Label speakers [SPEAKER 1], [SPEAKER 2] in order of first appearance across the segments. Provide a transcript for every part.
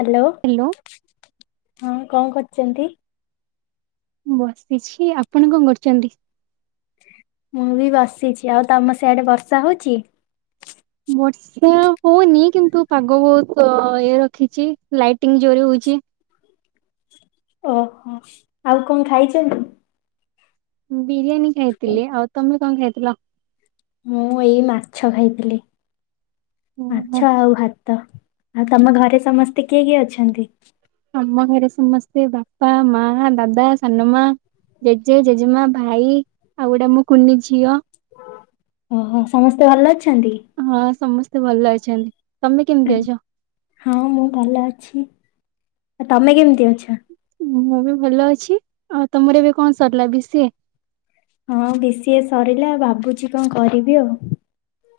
[SPEAKER 1] Hello ହଁ କଣ କର ଅଛନ୍ତି
[SPEAKER 2] ବସିଛି ଆପଣ କଣ କରୁଛନ୍ତି।
[SPEAKER 1] ମୁଁ ବି ବସିଛି ଆଉ ତମ ସେଆଡେ ବର୍ଷା ହଉଛି।
[SPEAKER 2] ବର୍ଷା ହଉନି କିନ୍ତୁ ପାଗ ବହୁତ ଇଏ ରଖିଛି ଲାଇଟିଙ୍ଗ ଜୋରେ ହଉଛି।
[SPEAKER 1] ଓହୋ ଆଉ କଣ ଖାଇଛନ୍ତି।
[SPEAKER 2] ହୁଁ ବିରିୟାନୀ ଖାଇଥିଲି ଆଉ ତମେ କଣ ଖାଇଥିଲ।
[SPEAKER 1] ମୁଁ ଏଇ ମାଛ ଖାଇଥିଲି।
[SPEAKER 2] ଓହୋ
[SPEAKER 1] ଆଚ୍ଛା ଆଉ ହାତ ତ ଆଉ ତମ ଘରେ ସମସ୍ତେ କିଏ କିଏ ଅଛନ୍ତି।
[SPEAKER 2] ଆମ ଘରେ ସମସ୍ତେ ବାପା ମା ଦାଦା ସାନମା ଜେଜେ ଜେଜେମା ଭାଇ ଆଉ ଗୁଟେ ମୋ କୁନି ଝିଅ।
[SPEAKER 1] ଓହୋ ସମସ୍ତେ ଭଲ ଅଛି
[SPEAKER 2] ହଁ ସମସ୍ତେ ଭଲ ଅଛନ୍ତି। ତମେ କେମିତି ଅଛ?
[SPEAKER 1] ହଁ ମୁଁ ଭଲ ଅଛି। ଆ ତମେ କେମିତି ଅଛ।
[SPEAKER 2] ମୁଁ ବି ଭଲ ଅଛି ଆଉ ତମର ଏବେ କଣ ସରିଲା ବି ସି ଏ।
[SPEAKER 1] ହଁ ବିସିିଏ ସରିଲା ଭାବୁଛି କଣ କରିବି ଆଉ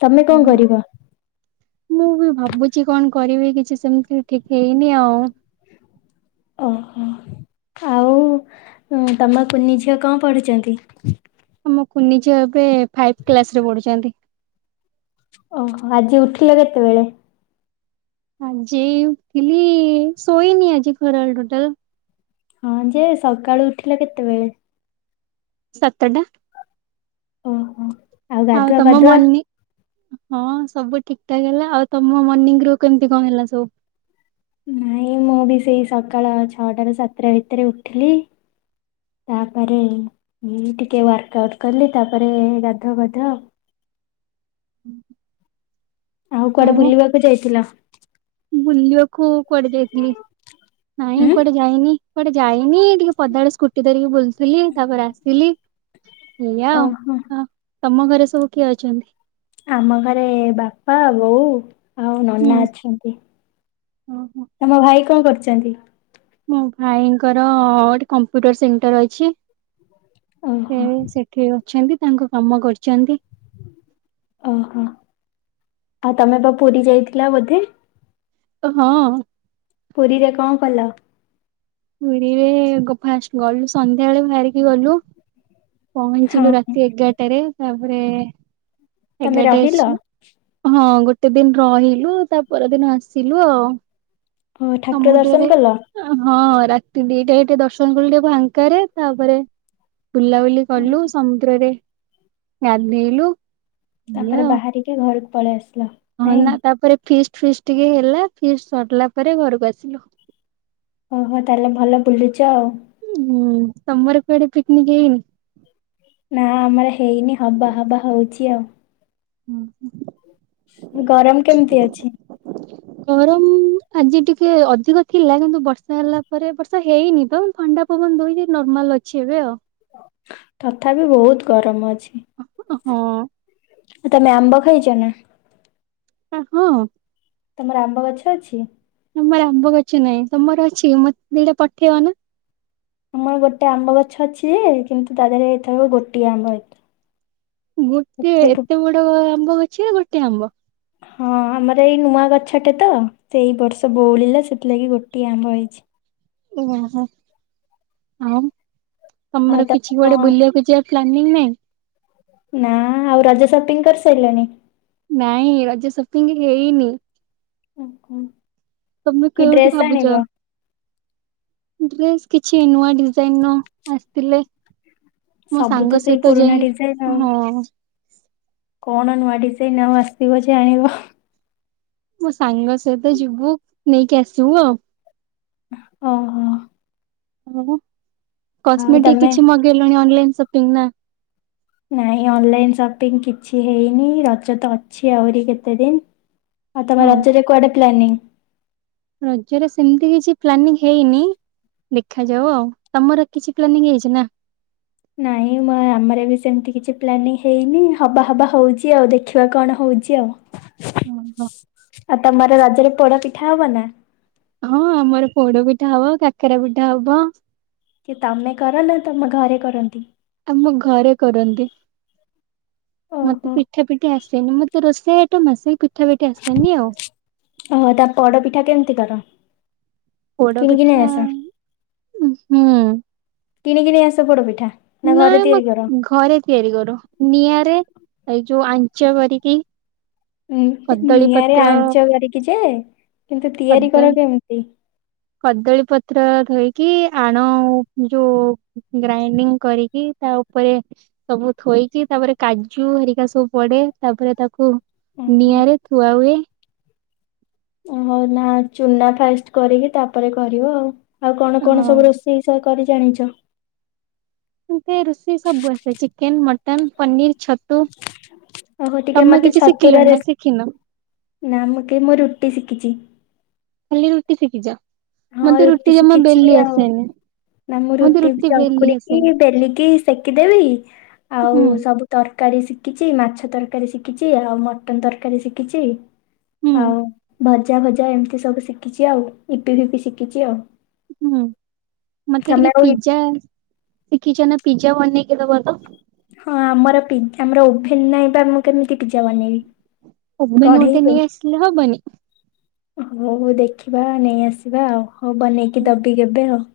[SPEAKER 1] ତମେ କଣ
[SPEAKER 2] ହଁ
[SPEAKER 1] କରିବ?
[SPEAKER 2] ମୁଁ ବି ଭାବୁଛି କଣ କରିବି କିଛି ସେମିତି ଠିକ ହେଇନି ଆଉ।
[SPEAKER 1] ଓହୋ ଆଉ ତମ କୁନି ଝିଅ କଣ ପଢୁଛନ୍ତି।
[SPEAKER 2] ଆମ କୁୁନି ଝିଅ ଏବେ ଫାଇଭ କ୍ଲାସ ରେ ପଢୁଛନ୍ତି।
[SPEAKER 1] ଓହୋ ଆଜି ଉଠିଲ କେତେବେଳେ?
[SPEAKER 2] ଆଜି ଉଠିଲି ଶୋଇନି ଆଜି ଖରାବେଳେ ଟୋଟାଲ।
[SPEAKER 1] ହଁ ଯେ ସକାଳୁ ଉଠିଲେ କେତେବେଳେ।
[SPEAKER 2] ସାତଟା।
[SPEAKER 1] ଓହୋ
[SPEAKER 2] ଆଉ
[SPEAKER 1] ଗାଧୁଆ
[SPEAKER 2] ତମ
[SPEAKER 1] ପାଧୁଆ?
[SPEAKER 2] ମନି ହଁ ସବୁ ଠିକ୍ ଠାକ ହେଲା ଆଉ ତମ ମର୍ଣ୍ଣିିଂ ର କେମିତି କଣ ହେଲା ସବୁ?
[SPEAKER 1] ନାଇଁ ମୁଁ ବି ସେଇ ସକାଳ ଛଅଟ ର ସାତଟା ଭିତରେ ଉଠିଲି। ତାପରେ ଟିକେ ୱାର୍କ ଆଉଟ୍ କଲି ତାପରେ ଗାଧୁଆ ପାଧୁଆ ଆଉ
[SPEAKER 2] ହୁଁ
[SPEAKER 1] ଆଉ କୁଆଡେ ବୁଲିବାକୁ ଯାଇଥିଲ?
[SPEAKER 2] ବୁଲିବାକୁ କୁଆଡେ ଯାଇଥିଲି ନାଇଁ
[SPEAKER 1] ଉଁ
[SPEAKER 2] କୁଆଡେ ଯାଇନି। କୁଆଡେ ଯାଇ ନି ଟିକେ ପଦା ଆଡେ ସ୍କୁଟି ଧରିକି ବୁଲଥିଲି ତାପରେ ଆସିଲି ଏଇଆ ଆଉ
[SPEAKER 1] ଓହୋ
[SPEAKER 2] ଆ ତମ ଘରେ ସବୁ କିଏ ଅଛନ୍ତି?
[SPEAKER 1] ଆମ ଘରେ ବାପା ବୋଉ ଆଉ ନନା ଅଛନ୍ତି?
[SPEAKER 2] ହଁ
[SPEAKER 1] ତମ ଭାଇ କଣ କରୁଛନ୍ତି?
[SPEAKER 2] ମୋ ଭାଇଙ୍କର ଗୋଟେ କମ୍ପ୍ୟୁଟର ସେଣ୍ଟର ଅଛି। ସେ
[SPEAKER 1] ଓହୋ।
[SPEAKER 2] ସେଠି ଅଛନ୍ତି। ତାଙ୍କ କାମ କରୁଛନ୍ତି।
[SPEAKER 1] ଓହୋ ଆଉ ତମେ ବା ପୁରୀ ଯାଇଥିଲ ବୋଧେ
[SPEAKER 2] ହଁ
[SPEAKER 1] ପୁରୀ ରେ କଣ କଲ?
[SPEAKER 2] ପୁରୀରେ ଗୋ ଫାଷ୍ଟ ଗଲୁ ସନ୍ଧ୍ୟାବେଳେ ବାହାରିକି ଗଲୁ ପହଞ୍ଚିଲୁ
[SPEAKER 1] ହଁ।
[SPEAKER 2] ରାତି ଏଗାରଟାରେ ତାପରେ
[SPEAKER 1] ତମେ
[SPEAKER 2] ଏଗାରଟା
[SPEAKER 1] ରହିଲ
[SPEAKER 2] ହେଇସିନା ହଁ ଗୋଟ କେତେ ଦିନ ରହିଲୁ ତା ପର ଦିନ ଆସିଲୁ ଆଉ।
[SPEAKER 1] ଓ ଠାକୁର ଦର୍ଶନ
[SPEAKER 2] ସମୁଦ୍ରରେ
[SPEAKER 1] କଲ?
[SPEAKER 2] ହଁ ରାତ ଦିଟା ରେ ଦର୍ଶନ କଲୁ ଟିକେ ଫାଙ୍କାରେ ତାପରେ ବୁଲାବୁଲି
[SPEAKER 1] ହୁଁ
[SPEAKER 2] କଲୁ ସମୁଦ୍ରରେ ଗାଧେଇଲୁ ଇଏ
[SPEAKER 1] ତାପରେ
[SPEAKER 2] ଆଉ
[SPEAKER 1] ବାହାରିକି ଘରକୁ ପଳେଇ ଆସ
[SPEAKER 2] ହଁ ନା ତାପରେ ଫିଷ୍ଟ ଫିଷ୍ଟ ଟିକେ ହେଲା ଫିଷ୍ଟ ସରିଲା ପରେ ଘରକୁ ଆସିଲୁ।
[SPEAKER 1] ଓହୋ ତାହେଲେ ଭଲ ବୁଲୁଛ ଆଉ।
[SPEAKER 2] ହୁଁ ତମର କୁଆଡେ ପିକନିକ ହେଇନି?
[SPEAKER 1] ନା ଆମର ହେଇନି ହବା ହବା ହଉଛି ଆଉ।
[SPEAKER 2] ହୁଁ ହୁଁ
[SPEAKER 1] ଗରମ କେମତି ଅଛି?
[SPEAKER 2] ଗରମ ଆଜି ଟିକେ ଅଧିକ ଥିଲା କିନ୍ତୁ ବର୍ଷା ହେଲା ପରେ ବର୍ଷା ହେଇନି ତ ଥଣ୍ଡା ପବନ ଦଉ ନର୍ମାଲ ଅଛି ଏବେ ଆଉ।
[SPEAKER 1] ତଥାପି ବହୁତ ଗରମ ଅଛି।
[SPEAKER 2] ହଁ।
[SPEAKER 1] ତମେ ଆମ୍ବ ଖାଇଛ ନା?
[SPEAKER 2] ଆଁ ହଁ।
[SPEAKER 1] ତମର ଆମ୍ବ ଗଛ ଅଛି?
[SPEAKER 2] ତମର ଆମ୍ବ ଗଛ ନାଇଁ ତମର ଅଛି ମତେ ଦିଟା ପଠେଇବ ନା।
[SPEAKER 1] ଆମର ଗୋଟେ ଆମ୍ବ ଗଛ ଅଛି ଯେ କିନ୍ତୁ ତା ଦେହରେଥ ଗୋଟିଏ ଆମ୍ବ ଏତ
[SPEAKER 2] ଗୋଟେ ଏତେ ବଡ ଆମ୍ବ ଗଛରେ ଗୋଟେ ଆମ୍ବ।
[SPEAKER 1] ହଁ ଆମର ଏଇ ନୂଆ ଗଛଟେ ତ ସେ ଏଇ ବର୍ଷ ବୋଉଳିଲା ସେଥିଲାଗି ଗୋଟିଏ ଆମ୍ବ ହେଇଛି।
[SPEAKER 2] [inaudible]
[SPEAKER 1] ଆଉ
[SPEAKER 2] ତମର
[SPEAKER 1] ତମେ
[SPEAKER 2] କିଛି
[SPEAKER 1] କଣ
[SPEAKER 2] କୁଆଡେ ବୁଲିବାକୁ ଯାଅ ପ୍ଲନିଂ ନାଇଁ?
[SPEAKER 1] ନା ଆଉ ରଜ ସପିଙ୍ଗ କରିସାରିଲାଣି?
[SPEAKER 2] ନାଇଁ ରଜ ସପିଂ ହେଇନି।
[SPEAKER 1] ଓହୋ।
[SPEAKER 2] ତମେ କେଉଠି ଭାବୁଚ? ଡ୍ରେସ କିଛି ନୂଆ ଡିଜାଇନ ର ଆସିଥିଲେ ମୋ
[SPEAKER 1] ସବୁ ତ
[SPEAKER 2] ସାଙ୍ଗ
[SPEAKER 1] ସେଇ
[SPEAKER 2] ସହିତ
[SPEAKER 1] ପୁରୁଣା
[SPEAKER 2] ଯାଇ
[SPEAKER 1] ଡିଜାଇନ ଆଉ।
[SPEAKER 2] ହଁ
[SPEAKER 1] କଣ ନୂଆ ଡିଜାଇନ ଆଉ ଆସିବ ଯେ ଆଣିବ।
[SPEAKER 2] ମୋ ସାଙ୍ଗ ସହିତ ଯିବୁ ନେଇକି ଆସିବୁ ଆଉ।
[SPEAKER 1] ଓ ହୋ।
[SPEAKER 2] ଆଉ କସ୍ମେଟିକ
[SPEAKER 1] ତମେ
[SPEAKER 2] କିଛି ମଗେଇଲୁଣି ଅନଲାଇନ ସବୁ ପ ନା
[SPEAKER 1] ନାଇଁ ଅନଲାଇନ ସପିଙ୍ଗ କିଛି ହେଇନି ରଜ ତ ଅଛି ଆହୁରି କେତେ ଦିନ। ଆଉ
[SPEAKER 2] ହଁ।
[SPEAKER 1] ତମ ରାଜରେ କୁଆଡେ ପ୍ଲାନିଂ
[SPEAKER 2] ରଜରେ ସେମତି କିଛି ପ୍ଲାନିଂ ହେଇନି ଦେଖାଯାଉ ଆଉ ତମର କିଛି ପ୍ଲାନିଂ ହେଇଛି ନା?
[SPEAKER 1] ନାଇଁ ମ ଆମର ବି ସେମିତି କିଛି ପ୍ଲାନିଂ ହେଇନି ହବା ହବା ହଉଛି ଆଉ ଦେଖିବା କଣ ହଉଛି ଆଉ।
[SPEAKER 2] ଓହୋ
[SPEAKER 1] ଆଉ ତମର ରଜ ରେ ପୋଡ଼ ପିଠା ହେବନା?
[SPEAKER 2] ହଁ ଆମର ପୋଡ ପିଠା ହବ କାକରା ପିଠା ହବ
[SPEAKER 1] କି ତମେ କର ନା ତମ ଘରେ କରନ୍ତି?
[SPEAKER 2] ଆମ ଘରେ କରନ୍ତି।
[SPEAKER 1] ଓହୋ
[SPEAKER 2] ମତେ ପିଠା ପିଠା ଆସନି ମତେ ରୋଷେଇ ସେ ଏଠୁ ମ ମାସେ
[SPEAKER 1] ଓହୋ ତା ପୋଡ ପିଠା କେମିତି କର?
[SPEAKER 2] ପୋଡ
[SPEAKER 1] କିଣିକି ନେଇ
[SPEAKER 2] ପିଠା
[SPEAKER 1] ଆସ
[SPEAKER 2] ଉ
[SPEAKER 1] କିନିକି ନେଇଆସ ପୋଡପିଠା।
[SPEAKER 2] ନା ମ ଘରେ ତିଆରି କରୁ। ନିଆଁରେ ଏଇ ଯୋଉ ଆଞ୍ଚ କରିକି କଦଳୀ
[SPEAKER 1] ନିଆଁରେ
[SPEAKER 2] ପତ୍ର
[SPEAKER 1] ଆଞ୍ଚ କରିକି ଯେ କିନ୍ତୁ ତିଆରି କର
[SPEAKER 2] କଦଳୀ
[SPEAKER 1] କେମିତି?
[SPEAKER 2] କଦଳୀ ପତ୍ର ଧୋଇକି ଆଣ ଯୋଉ ଗ୍ରାଇଣ୍ଡିଙ୍ଗ କରିକି ତା ଉପରେ ସବୁ ଥୋଇକି ତାପରେ କାଜୁ ହେରିକା ସବୁ ପଡ଼େ ତାପରେ ତାକୁ
[SPEAKER 1] ଓହୋ
[SPEAKER 2] ନିଆଁରେ ଥୁଆ ହୁଏ।
[SPEAKER 1] ହଉ ନା ଚୁନା ଫାଷ୍ଟ କରିକି ତାପରେ କରିବ ଆଉ ଆଉ କଣ
[SPEAKER 2] ହଁ
[SPEAKER 1] କଣ ସବୁ ରଷେଇ ସା କରି ଜାଣିଛ।
[SPEAKER 2] ମତେ ରୋଷେଇ ସବୁ ଆସେ ଚିକେନ ମଟନ୍। ମଟନ ପନିର ଛତୁ
[SPEAKER 1] ଓହୋ ଟିକେ
[SPEAKER 2] ତମେ
[SPEAKER 1] ମତେ
[SPEAKER 2] କିଛି
[SPEAKER 1] ଛତୁର
[SPEAKER 2] ଶିଖିଲଣି ନା
[SPEAKER 1] ରେସ
[SPEAKER 2] ଶିଖିନ
[SPEAKER 1] ନା ମୁଁ କେ ମୁ ରୁଟି ଶିଖିଛି।
[SPEAKER 2] ଖାଲି ରୁଟି ସେଖିଚ।
[SPEAKER 1] ହଁ ରୁଟି ଶିଖିଛି ଆଉ ନା ମୁଁ
[SPEAKER 2] ମତେ
[SPEAKER 1] ରୁଟି
[SPEAKER 2] ବେଲି ଆସେନି
[SPEAKER 1] ଚକୁଡିକି ବେଲିକି ସେ ସେକିଦେବି। ଆଉ
[SPEAKER 2] ହୁଁ
[SPEAKER 1] ସବୁ ତର କାରୀ ଶିଖିଛି ମାଛ ତରକାରୀ ଶିଖିଛି ଆଉ ମଟନ ତରକାରୀ ଶିଖିଛି।
[SPEAKER 2] ହୁଁ
[SPEAKER 1] ହଉ ଭ ଭଜା ଭଜା ଏମିତି ସବୁ ଶିଖିଛି ଆଉ ଇ ଇପି ଫିପି ଶିଖିଛି ଆଉ।
[SPEAKER 2] ହୁଁ ମତେ
[SPEAKER 1] ତମେ
[SPEAKER 2] ଟିକେ
[SPEAKER 1] ଆଉ
[SPEAKER 2] ପିଜ୍ଜା ଶିଖିଛ ନା ପିଜ୍ଜା ବନେଇ କି ଦବା ଟା।
[SPEAKER 1] ହଁ ଆମର ପିଜ ଆମର ଓଭେନ ନାହିଁ ବା ମୁଁ କେମିତି ପିଜ୍ଜା ବନେଇବି।
[SPEAKER 2] ଓଭେନ ଗୋଟେ
[SPEAKER 1] କଢେଇରେ
[SPEAKER 2] ନେଇ ଆସିଲେ ହବନି।
[SPEAKER 1] ହଉ ଦେଖିବା ନେଇ ଆସିବା ଆଉ। ହଉ ବନେଇକି ଦବି କେବେ ଆଉ।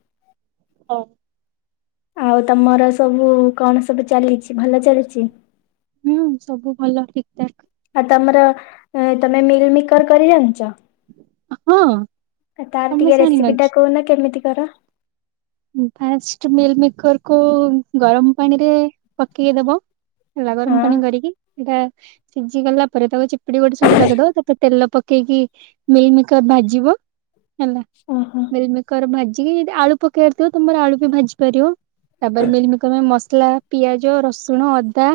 [SPEAKER 2] ହଉ।
[SPEAKER 1] ଆଉ ତମର ସବୁ କଣ ସବୁ ଚାଲିଛି ଭଲ ଚାଲିଛି।
[SPEAKER 2] ହୁଁ ସବୁ ଭଲ ଠିକଠାକ।
[SPEAKER 1] ଆଉ ତମର ତମେ ମିଲ୍ ମିକର କରି ଜାଣିଛ।
[SPEAKER 2] ହଁ
[SPEAKER 1] ତାର
[SPEAKER 2] ତମେ
[SPEAKER 1] ଟିକେ
[SPEAKER 2] ଜାଣିନ
[SPEAKER 1] ରେସିପି ଟା କହୁନା କେମିତି ତାର
[SPEAKER 2] ଫାଷ୍ଟ ମିଲ୍ ମିକର କୁ ଗରମ ପାଣିରେ ପକେଇ ଦବ। ହେଲା
[SPEAKER 1] ହଁ
[SPEAKER 2] ଗରମ ପାଣି କରିକି ଏଇଟା ସିଝି ଗଲା ପରେ ତାକୁ ଚି ପୁଡ଼ି ଗୋଟି ସାଇଡ ରେ ପକେଇଦବ ତାପରେ ତେଲ ପ କ କେଇକି ମିଲମିକର ଭାଜିବ ହେଲା
[SPEAKER 1] ଓହୋ ହଁ।
[SPEAKER 2] ମିଲମିକର ଭାଜି ଯି କି ଯଦି ଆଳୁ ପ ତମର ଆଳୁ ବି ଭାଜି ପାରିବ ତାପରେ ମିଲମିକର ପାଇଁ ମସ ଥିଲା ପିଆଜ, ରସୁଣ, ଅଦା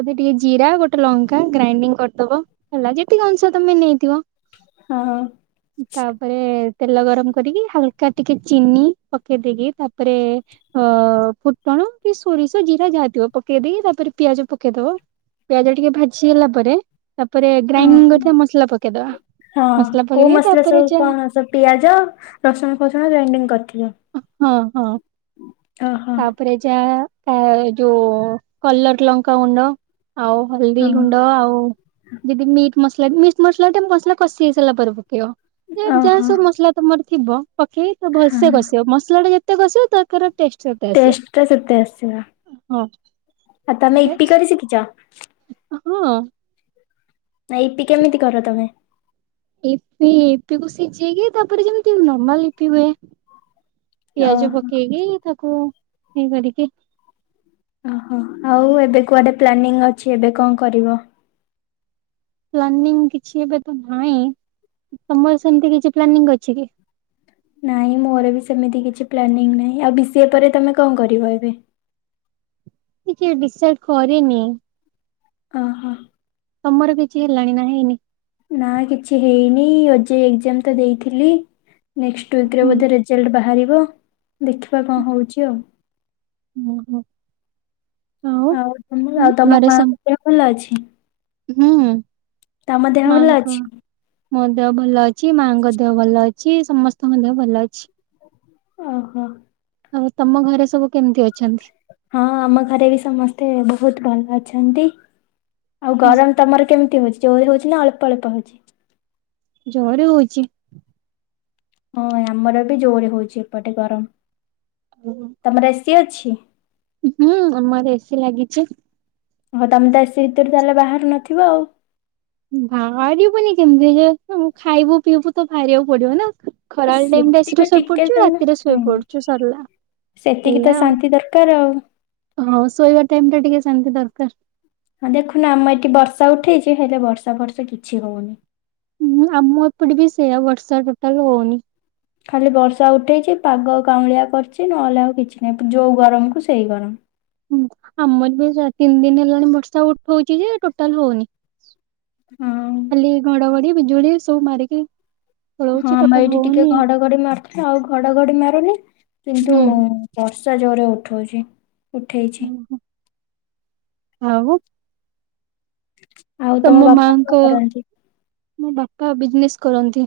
[SPEAKER 2] ଏବେ ଟିକେ ଜିରା ଗୋଟେ ଲଙ୍କା ଗ୍ରାଇଣ୍ଡିଙ୍ଗ କରିଦବ ହେଲା। ଯେତିକି ଅଂଶ ତମେ ନେଇଥିବ ତାପରେ ତେଲ ଗରମ କରିକି ହାଲ କାଟିକି ଚିନି ପ ପକେଇ ଦେଇକି ତାପରେ ଅ-ଅ-ଅ ଫୁଟଣ କି ସୋରିଷ, ଜିରା ଯାହା ଥିବ ପକେଇ ଦେଇଇକି ତାପରେ ପିଆଜ ପକେଇଦବ। ପିଆଜ ଟିକେ ଭାଜି ହେଲା ପରେ ତାପରେ ଗ୍ରାଇଣ୍ଡିଙ୍ଗ
[SPEAKER 1] ଓହୋ
[SPEAKER 2] କରିଥିବା ମସଲା ପକେଇଦବା
[SPEAKER 1] ହଁ
[SPEAKER 2] ମସଲା
[SPEAKER 1] କୋଉ
[SPEAKER 2] ପକେଇଦେଇ
[SPEAKER 1] ମସଲା
[SPEAKER 2] ତାପରେ
[SPEAKER 1] ସବୁ
[SPEAKER 2] ଯା
[SPEAKER 1] କଣ ସବୁ ପିଆଜ, ରସୁଣ ଫସୁଣ ଗ୍ରାଇଣ୍ଡିଙ୍ଗ କରିଥିବ
[SPEAKER 2] ହଁ ହଁ।
[SPEAKER 1] ଓହୋ
[SPEAKER 2] ତାପରେ ଯା ଆ ଯୋ-ଓ-ଓ କଲର୍ ଲଙ୍କାଗୁଣ୍ଡ ଆଉ ହଳଦୀ
[SPEAKER 1] ହଁ
[SPEAKER 2] ଗୁଣ୍ଡ ଆଉ ଯଦି ମିଟ୍ ମସଲା ମିର୍ଚ୍ଚ ମସଲାଟା ମସଲା କସି ହେଇସାରିଲା ପରେ ପକେଇବ। ଯେ ଯାହା
[SPEAKER 1] ଓହୋ
[SPEAKER 2] ସବୁ ମସଲା ତମର ଥିବ ପକେଇ ତ
[SPEAKER 1] ହଁ।
[SPEAKER 2] ଭଲସେ କସି ମସଲା ଟା ଯେତେ କସିବ ତାଙ୍କର ଟେଷ୍ଟ ଆସିବ।
[SPEAKER 1] ଟେଷ୍ଟ୍ ଟା ସେତେ ଆସିବ।
[SPEAKER 2] ହଁ।
[SPEAKER 1] ଆଉ ତମେ ଇପି କରି ଶିଖିଛ?
[SPEAKER 2] ହଁ।
[SPEAKER 1] ଆ ଇପି କେମିତି କର ତମେ?
[SPEAKER 2] ଇପି ଇପିକୁ ସିଝେଇକି ତାପରେ ଯେମିତି ନର୍ମାଲ ଇପି ହୁଏ। ପିଆଜ
[SPEAKER 1] ଓହୋ
[SPEAKER 2] ପକେଇକି ତ କୁ ହେଇ କରିକି
[SPEAKER 1] ଓହୋ ଆଉ ଏବେ କୁଆଡେ ପ୍ଲାନିଂ ଅଛି ଏବେ କଣ କରିବ?
[SPEAKER 2] ପ୍ଲାନିଂ କିଛି ଏବେ ତ ନାଇ। ତମର ସେମିତି କିଛି ପ୍ଲାନିଂ ଅଛି କି?
[SPEAKER 1] ନାଇଁ ମୋର ବି ସେମିତି କିଛି ପ୍ଲାନିଂ ନାହିଁ। ଆଉ ବି ସି ଏ ପରେ ତମେ କଣ କରିବ ଏବେ?
[SPEAKER 2] ଟିକେ ଡିସାଇଡ କରିନି।
[SPEAKER 1] ଓହୋ।
[SPEAKER 2] ତମର କିଛି ହେଲାଣି ନା ହେଇନି?
[SPEAKER 1] ନା କିଛି ହେଇନି ଏ ଏଜେ ଏକ୍ଜାମ୍ ଟା ଦେଇଥିଲି ନେକ୍ସଟ୍ ୱିକ୍ ରେ
[SPEAKER 2] ହୁଁ
[SPEAKER 1] ବୋଧେ ରେଜଲ୍ଟ ବାହାରିବ। ବ ଦେଖିବା କଣ ହଉଛି ଆଉ।
[SPEAKER 2] ଓହୋ।
[SPEAKER 1] ଆଉ ତମ ଆଉ ତମ ମାଙ୍କ ଦେହ ଭଲ ଅଛି?
[SPEAKER 2] ହୁଁ।
[SPEAKER 1] ତମ ଦେହ ଭଲ
[SPEAKER 2] ମାଙ୍କ
[SPEAKER 1] ଅଛି?
[SPEAKER 2] ମୋ ଦେହ ଭଲ ଅଛି। ମାଙ୍କ ଦେହ ଭଲ ଅଛି। ସମସ୍ତଙ୍କ ଦେହ ଭଲ ଅଛି।
[SPEAKER 1] ଓହୋ।
[SPEAKER 2] ଆଉ ତମ ଘରେ ସବୁ କେମିତି ଅ
[SPEAKER 1] ହଁ ଆମ ଘରେ ବି ସମସ୍ତେ ବହୁତ ଭଲ ଅ ଅଛନ୍ତି। ଆଉ ଗରମ ତମର କେମିତି ହଉ ଜୋ ହଉଛି ନା ଅଳ୍ପ ଅଳ୍ପ ହଉଛି।
[SPEAKER 2] ଜୋର ହଉଛି।
[SPEAKER 1] ହଁ ଆମର ବି ଜୋରେ ହଉଛି ଏପଟେ ଗରମ। ତମର କିଏ ଅଛି।
[SPEAKER 2] ହୁଁ ଆମର ଏସି ଲାଗିଛି।
[SPEAKER 1] ହଁ ତମେ ତ ଏସି ଭିତରେ ତାହେଲେ ବାହାରୁ ନଥିବ ଆଉ।
[SPEAKER 2] ବାହାରିବୁନି କେମିତି ଯେ ଖାଇବୁ ପିଇବୁ ତ ବାହାରିବାକୁ ପଡିବ ନା।
[SPEAKER 1] ଆ
[SPEAKER 2] ଖରା ବେଳ ଟାଇମ ଟା ଏସି
[SPEAKER 1] ସେତିକି
[SPEAKER 2] ଶୋଇ
[SPEAKER 1] ଟିକେ
[SPEAKER 2] ପଡୁଛୁ।
[SPEAKER 1] ତମେ
[SPEAKER 2] ରାତିରେ ଶୋଇ
[SPEAKER 1] ହୁଁ
[SPEAKER 2] ପଡୁଛୁ। ସରିଲା
[SPEAKER 1] ସେତିକି ତ
[SPEAKER 2] ଏଇଆ ଆଉ
[SPEAKER 1] ଶାନ୍ତି ଦରକାର ଆଉ।
[SPEAKER 2] [inaudible] ହଁ ଶୋଇବା ଟାଇ ଟା ଟିକେ ଶାନ୍ତି ଦର [unintelligible]
[SPEAKER 1] ହଁ ଦେଖୁନ ଆମ ଏଠି ବର୍ଷା ଉଠେଇଛି ହେଲେ ବର୍ଷା ଫର୍ଷା କିଛି ହଉନି।
[SPEAKER 2] ହୁଁ ଆମ ଏପଟେ ବି ସେଇଆ ବର୍ଷା ଟୋଟାଲ ହଉନି।
[SPEAKER 1] ଖାଲି ବର୍ଷା ଉଠେଇଛି ପାଗ କାଉଁଳିଆ କରିଛି ନହେଲେ ଆଉ କିଛି ନାହିଁ ଯୋଉ ଗରମକୁୁ ସେଇ ଗରମ।
[SPEAKER 2] ହୁଁ ଆମର ବି ତିନି ଦିନ ହେଲାଣି ବର୍ଷା ଉଠଉଛି ଯେ ଟୋଟାଲ ହଉନି।
[SPEAKER 1] ହଁ
[SPEAKER 2] [inaudible] ଅଲି ଘଡ଼ଘଡ଼ି ଯୁଡେ ସୋ ମାର କେ
[SPEAKER 1] ହଁ ଆମ ଏଇଠି ଟିକେ ଘଡଘଡି ମାରୁଥିଲା ଆଉ ଘଡଘଡି ମାରୁନି। କିନ୍ତୁ
[SPEAKER 2] ହୁଁ।
[SPEAKER 1] ବ ଜୋରେ ଉଠଉଚି। ଉଠେଇଛି।
[SPEAKER 2] ଓହୋ ଆଉ
[SPEAKER 1] ଆଉ ତମ ବାପା କଣ କରନ୍ତି।
[SPEAKER 2] ମୋ ବାପା ବିଜନେସ୍ କରନ୍ତି।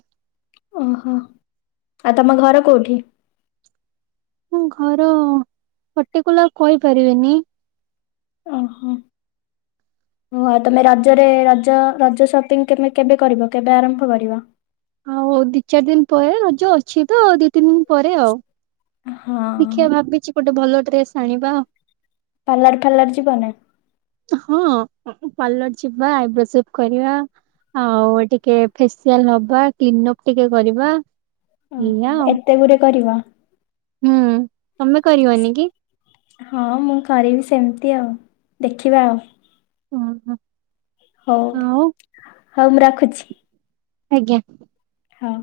[SPEAKER 1] ଓହୋ ଆଉ ତମ ଘର କୋଉଠି।
[SPEAKER 2] ମୁଁ ଘର ପଟିକୁଲାର କହିପାରିବିନି।
[SPEAKER 1] ଓହୋ [inaudible] ଓଉ ତମେ ରଜରେ ରଜ ରଜ ସପିଙ୍ଗମେ କେବେ କରିବ କେବେ ଆରମ୍ଭ କରିବ।
[SPEAKER 2] ଆଉ ଦି ଚାରି ଦିନ ପରେ ରଜ ଅଛି ତ ଦି ତିନି ଦିନ ପରେ ଆଉ।
[SPEAKER 1] ହଁ
[SPEAKER 2] ଦେଖିଆ ଭାବିଛି ଗୋଟେ ଭଲ ଡ୍ରେସ୍ ଆଣିବା
[SPEAKER 1] ପାର୍ଲାର ଫାର୍ଲାର ଯିବନି
[SPEAKER 2] ହଁ ପାର୍ଲର ଯିବା ଆଇବ୍ରୋ ସେବ କରିବା। ଆଉ ଟିକେ ଫେସିଆଲ ନବା କ୍ଲିନପ୍ ଟିକେ କରିବା। ଏଇଆ
[SPEAKER 1] ଓହୋ
[SPEAKER 2] ଆଉ।
[SPEAKER 1] ଏତେ ଗୁରେ କରିବ।
[SPEAKER 2] ହୁଁ ତମେ କରିବନି କି?
[SPEAKER 1] [inaudible] ହଁ ମୁଁ କରିବି ସେମ ତି ଆଉ ଦେଖିବା ଆଉ।
[SPEAKER 2] ଓ ହୋ।
[SPEAKER 1] ହଉ [inaudible] ହଉ ମୁଁ ରଖୁଛି।
[SPEAKER 2] ଆଜ୍ଞା।
[SPEAKER 1] ହଁ।